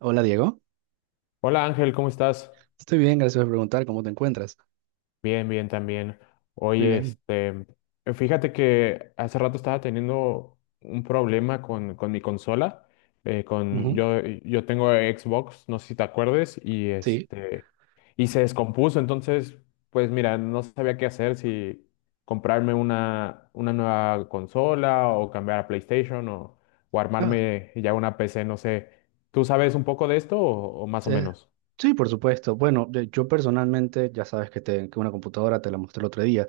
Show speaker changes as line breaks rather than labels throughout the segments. Hola Diego,
Hola Ángel, ¿cómo estás?
estoy bien, gracias por preguntar cómo te encuentras.
Bien, bien también.
Muy
Oye,
bien.
fíjate que hace rato estaba teniendo un problema con mi consola. Con,
Ujú.
yo tengo Xbox, no sé si te acuerdes,
Sí.
y se descompuso. Entonces, pues mira, no sabía qué hacer, si comprarme una nueva consola o cambiar a PlayStation o
Ah,
armarme ya una PC, no sé. ¿Tú sabes un poco de esto o más o
eh,
menos?
sí, por supuesto. Bueno, yo personalmente, ya sabes que, que una computadora te la mostré el otro día,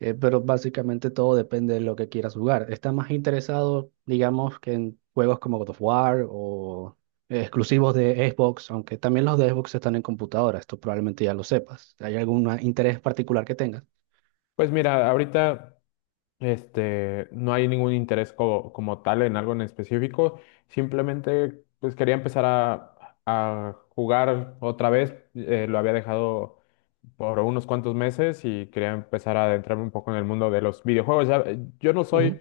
pero básicamente todo depende de lo que quieras jugar. ¿Estás más interesado, digamos, que en juegos como God of War o exclusivos de Xbox? Aunque también los de Xbox están en computadora, esto probablemente ya lo sepas. ¿Hay algún interés particular que tengas?
Pues mira, ahorita. Este, no hay ningún interés como, como tal en algo en específico. Simplemente, pues quería empezar a jugar otra vez. Lo había dejado por unos cuantos meses y quería empezar a adentrarme un poco en el mundo de los videojuegos. Ya, yo no soy
Ujú.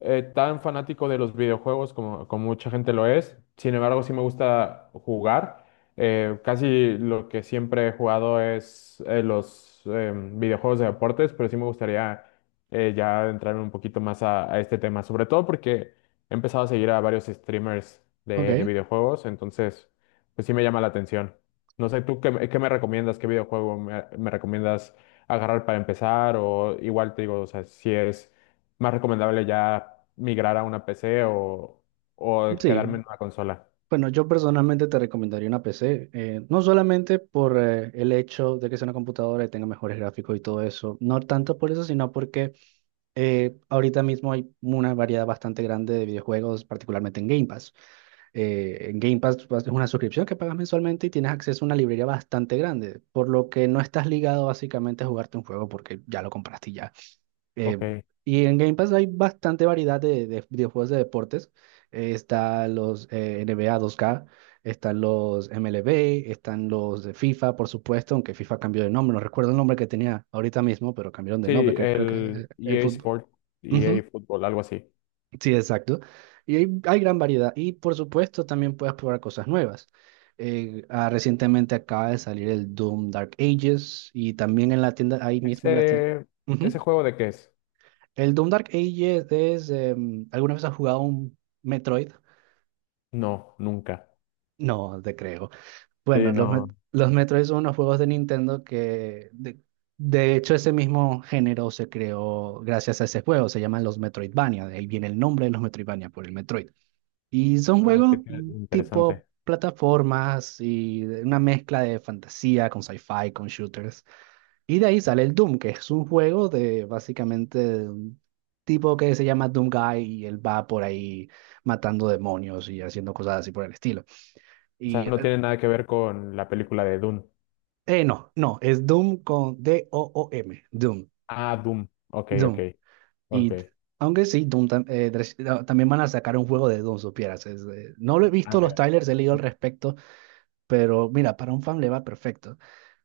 tan fanático de los videojuegos como, como mucha gente lo es. Sin embargo, sí me gusta jugar. Casi lo que siempre he jugado es los videojuegos de deportes, pero sí me gustaría ya entrar un poquito más a este tema, sobre todo porque he empezado a seguir a varios streamers
Ok.
de videojuegos, entonces pues sí me llama la atención. No sé, ¿tú qué me recomiendas? ¿Qué videojuego me recomiendas agarrar para empezar? O igual te digo, o sea, si es más recomendable ya migrar a una PC o quedarme
Sí.
en una consola.
Bueno, yo personalmente te recomendaría una PC, no solamente por el hecho de que sea una computadora y tenga mejores gráficos y todo eso, no tanto por eso, sino porque ahorita mismo hay una variedad bastante grande de videojuegos, particularmente en Game Pass. En Game Pass pues, es una suscripción que pagas mensualmente y tienes acceso a una librería bastante grande, por lo que no estás ligado básicamente a jugarte un juego porque ya lo compraste y ya.
Ok.
Eh, y en Game Pass hay bastante variedad de juegos de deportes. Están los NBA 2K, están los MLB, están los de FIFA, por supuesto, aunque FIFA cambió de nombre. No recuerdo el nombre que tenía ahorita mismo, pero cambiaron de
Sí,
nombre. Creo que
el
el
EA
fútbol.
Sport, EA
Ujú.
Fútbol, algo así.
Sí, exacto. Y hay gran variedad. Y por supuesto, también puedes probar cosas nuevas. Recientemente acaba de salir el Doom Dark Ages y también en la tienda, ahí mismo en la tienda.
¿Ese, ese juego de qué es?
El Doom Dark Ages es. ¿Alguna vez has jugado un Metroid?
No, nunca.
No, te creo.
Sí,
Bueno, los,
no.
Met- los Metroid son unos juegos de Nintendo de hecho, ese mismo género se creó gracias a ese juego. Se llaman los Metroidvania. De ahí viene el nombre de los Metroidvania por el Metroid. Y son
Ah, qué
juegos
te-
tipo
interesante.
plataformas y una mezcla de fantasía con sci-fi, con shooters. Y de ahí sale el Doom, que es un juego de básicamente de un tipo que se llama Doom Guy y él va por ahí matando demonios y haciendo cosas así por el estilo.
O sea,
Y
no tiene nada que ver con la película de Dune.
no, no, es Doom con D-O-O-M, Doom,
Ah, Doom. Ok, ok,
Doom.
ok.
Y t- Aunque sí, no, también van a sacar un juego de Doom, supieras. No lo he
Ah,
visto los
mira.
trailers, he leído al respecto, pero mira, para un fan le va perfecto.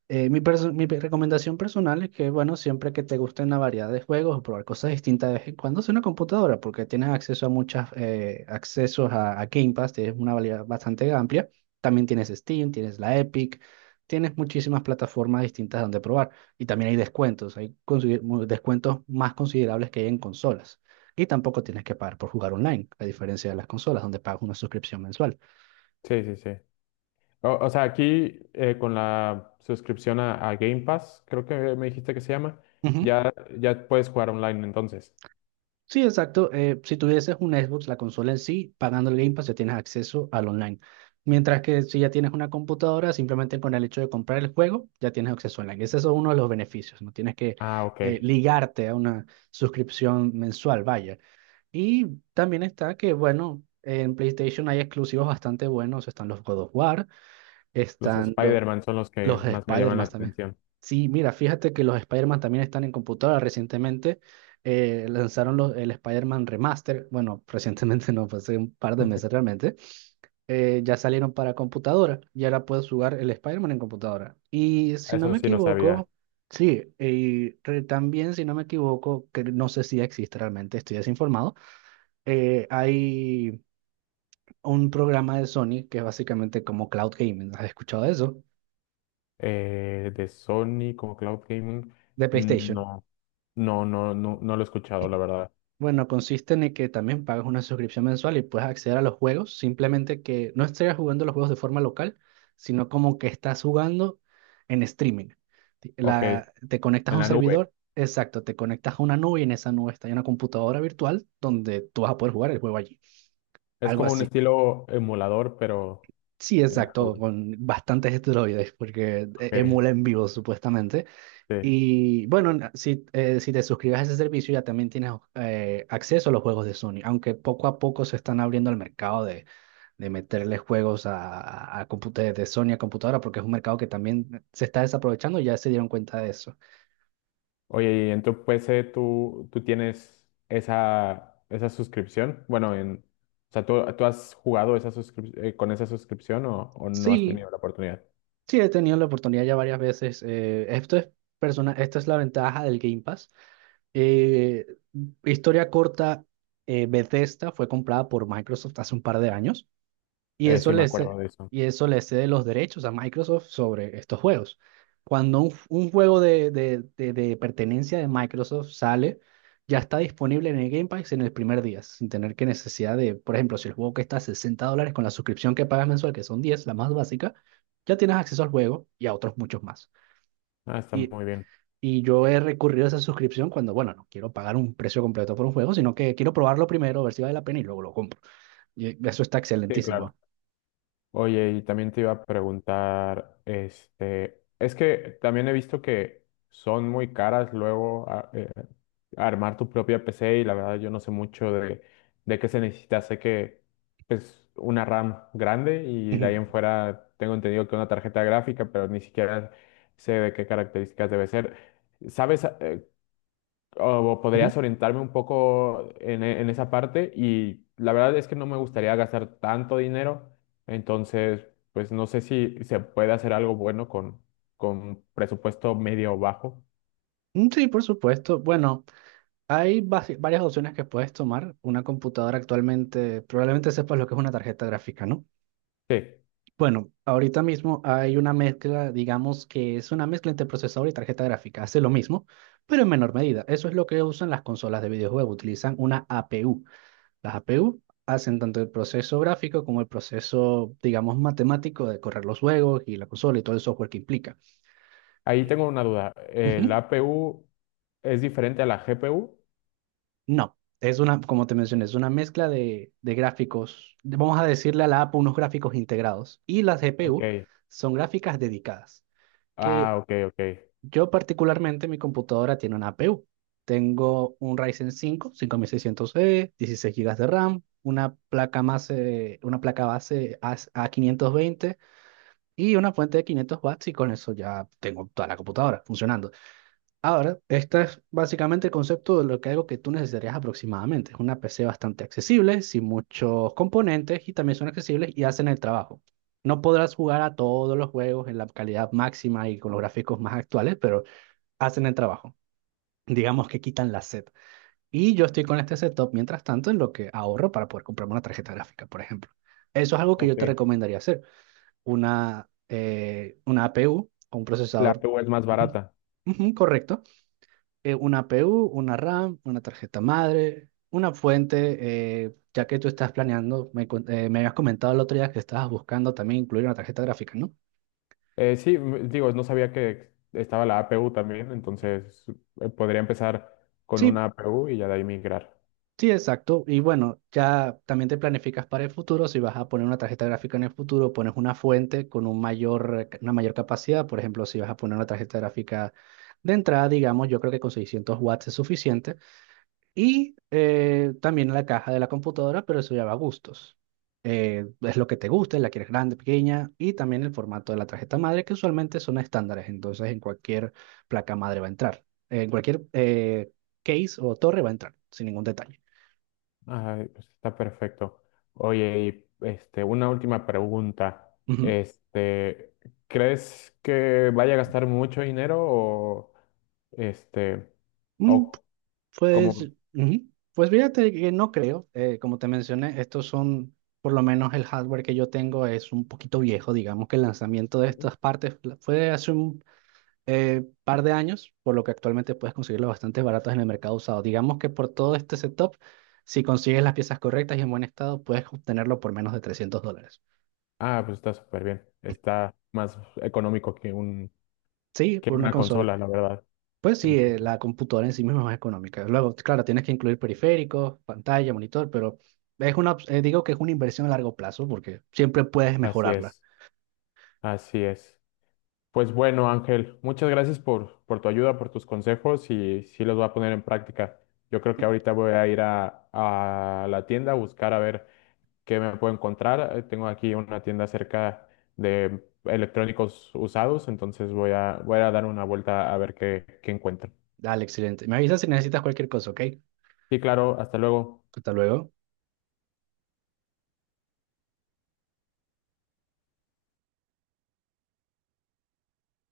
Mi, perso- mi pe- Recomendación personal es que, bueno, siempre que te gusten la variedad de juegos o probar cosas distintas de vez en cuando es una computadora, porque tienes acceso a muchas accesos a Game Pass, tienes una variedad bastante amplia. También tienes Steam, tienes la Epic, tienes muchísimas plataformas distintas donde probar. Y también hay descuentos, descuentos más considerables que hay en consolas. Y tampoco tienes que pagar por jugar online, a diferencia de las consolas, donde pagas una suscripción mensual.
Sí, sí, sí. O sea, aquí con la suscripción a Game Pass, creo que me dijiste que se llama, ya, ya puedes jugar online entonces.
Sí, exacto. Si tuvieses un Xbox, la consola en sí, pagando el Game Pass ya tienes acceso al online. Mientras que si ya tienes una computadora, simplemente con el hecho de comprar el juego, ya tienes acceso online. Ese es uno de los beneficios. No tienes que
Ah, ok.
ligarte a una suscripción mensual, vaya. Y también está que, bueno, en PlayStation hay exclusivos bastante buenos. Están los God of War,
Los
estando
Spider-Man son los
los
que más me llaman la
Spider-Man también.
atención.
Sí, mira, fíjate que los Spider-Man también están en computadora. Recientemente lanzaron el Spider-Man Remaster. Bueno, recientemente no, fue hace un par de meses realmente. Ya salieron para computadora y ahora puedes jugar el Spider-Man en computadora. Y si no
Eso
me
sí no sabía.
equivoco, sí, y también si no me equivoco, que no sé si existe realmente, estoy desinformado, hay un programa de Sony que es básicamente como Cloud Gaming. ¿Has escuchado de eso?
De Sony como Cloud Gaming,
De PlayStation.
no, no lo he escuchado, la verdad.
Bueno, consiste en el que también pagas una suscripción mensual y puedes acceder a los juegos, simplemente que no estés jugando los juegos de forma local, sino como que estás jugando en streaming. Ti-
Ok, en
la- te conectas a un
la nube.
servidor, exacto, te conectas a una nube y en esa nube está una computadora virtual donde tú vas a poder jugar el juego allí.
Es
Algo
como un
así.
estilo emulador, pero
Sí,
en la
exacto,
nube.
con bastantes esteroides, porque
Ok,
emula en vivo supuestamente.
sí.
Y bueno, si te suscribes a ese servicio ya también tienes acceso a los juegos de Sony, aunque poco a poco se están abriendo el mercado de meterle juegos de Sony a computadora, porque es un mercado que también se está desaprovechando, ya se dieron cuenta de eso.
Oye, y en tu PC tú tienes esa, esa suscripción. Bueno, en, o sea, ¿tú, has jugado esa suscrip- con esa suscripción o no has
Sí,
tenido la oportunidad?
sí, he tenido la oportunidad ya varias veces. Esta es la ventaja del Game Pass. Eh, Historia corta, Bethesda fue comprada por Microsoft hace un par de años. Y eso
Sí, me
le
acuerdo
ce-
de eso.
y eso le cede los derechos a Microsoft sobre estos juegos. Cuando un juego de pertenencia de Microsoft sale, ya está disponible en el Game Pass en el primer día, sin tener que necesidad de, por ejemplo, si el juego cuesta $60 con la suscripción que pagas mensual, que son 10 la más básica, ya tienes acceso al juego y a otros muchos más.
Ah, está
Y,
muy bien.
y yo he recurrido a esa suscripción cuando, bueno, no quiero pagar un precio completo por un juego, sino que quiero probarlo primero, ver si vale la pena y luego lo compro. Y eso está
Sí, claro.
excelentísimo.
Oye, y también te iba a preguntar, es que también he visto que son muy caras luego a- armar tu propia PC y la verdad yo no sé mucho de qué se necesita. Sé que es una RAM grande y de
Ujú.
ahí en fuera tengo entendido que una tarjeta gráfica, pero ni siquiera sé de qué características debe ser. ¿Sabes? O podrías orientarme un poco en, e- en esa parte y la verdad es que no me gustaría gastar tanto dinero, entonces pues no sé si se puede hacer algo bueno con presupuesto medio o bajo.
Mm, Sí, por supuesto. Bueno, varias opciones que puedes tomar. Una computadora actualmente, probablemente sepas lo que es una tarjeta gráfica, ¿no?
Sí,
Bueno, ahorita mismo hay una mezcla, digamos que es una mezcla entre procesador y tarjeta gráfica. Hace lo mismo, pero en menor medida. Eso es lo que usan las consolas de videojuegos. Utilizan una APU. Las APU hacen tanto el proceso gráfico como el proceso, digamos, matemático de correr los juegos y la consola y todo el software que implica.
ahí tengo una duda. ¿La
Ujú.
APU es diferente a la GPU?
No, es una, como te mencioné, es una mezcla de gráficos. Vamos a decirle a la APU unos gráficos integrados. Y las GPU
Ok,
son gráficas dedicadas. Que
ah, ok, ok,
yo particularmente, mi computadora tiene una APU. Tengo un Ryzen 5, 5600 e 16 gigas de RAM, una placa base A520 y una fuente de 500 watts y con eso ya tengo toda la computadora funcionando. Ahora, este es básicamente el concepto de lo que algo que tú necesitarías aproximadamente. Es una PC bastante accesible, sin muchos componentes y también son accesibles y hacen el trabajo. No podrás jugar a todos los juegos en la calidad máxima y con los gráficos más actuales, pero hacen el trabajo. Digamos que quitan la sed. Y yo estoy con este setup mientras tanto en lo que ahorro para poder comprarme una tarjeta gráfica, por ejemplo. Eso es algo que yo
ok.
te recomendaría hacer. Una APU o un
La
procesador.
APU es más
Ujú,
barata.
ujú, correcto. Una PU, una RAM, una tarjeta madre, una fuente, ya que tú estás planeando, me habías comentado el otro día que estabas buscando también incluir una tarjeta gráfica, ¿no?
Sí, m- digo, no sabía que estaba la APU también, entonces podría empezar con
Sí,
una APU y ya de ahí migrar.
sí, exacto. Y bueno, ya también te planificas para el futuro, si vas a poner una tarjeta gráfica en el futuro, pones una fuente con un mayor, una mayor capacidad, por ejemplo, si vas a poner una tarjeta gráfica de entrada, digamos, yo creo que con 600 watts es suficiente. Y también la caja de la computadora, pero eso ya va a gustos. Es lo que te guste, la quieres grande, pequeña, y también el formato de la tarjeta madre, que usualmente son estándares, entonces en cualquier placa madre va a entrar, en cualquier case o torre va a entrar, sin ningún detalle.
Ay, pues está perfecto. Oye, una última pregunta.
Ujú.
Este, ¿crees que vaya a gastar mucho dinero o este,
Mm,
o cómo
pues,
ves?
ujú. Pues fíjate que no creo, como te mencioné, estos son, por lo menos el hardware que yo tengo es un poquito viejo, digamos que el lanzamiento de
Ujú.
estas partes fue hace un par de años, por lo que actualmente puedes conseguirlo bastante baratos en el mercado usado. Digamos que por todo este setup, si consigues las piezas correctas y en buen estado, puedes obtenerlo por menos de $300.
Ah, pues está súper bien. Está más económico que un,
Sí,
que
por una
una
consola.
consola, la verdad.
Pues sí,
Entonces,
la computadora en sí misma es más económica. Luego, claro, tienes que incluir periféricos, pantalla, monitor, pero es una, digo que es una inversión a largo plazo porque siempre puedes
así
mejorarla.
es, así es. Pues bueno, Ángel, muchas gracias por tu ayuda, por tus consejos y sí los voy a poner en práctica. Yo creo que ahorita voy a ir a la tienda a buscar a ver qué me puedo encontrar. Tengo aquí una tienda cerca de electrónicos usados, entonces voy a dar una vuelta a ver qué, qué encuentro.
Dale, excelente. Me avisas si necesitas cualquier cosa, ¿ok?
Sí, claro, hasta luego.
Hasta luego.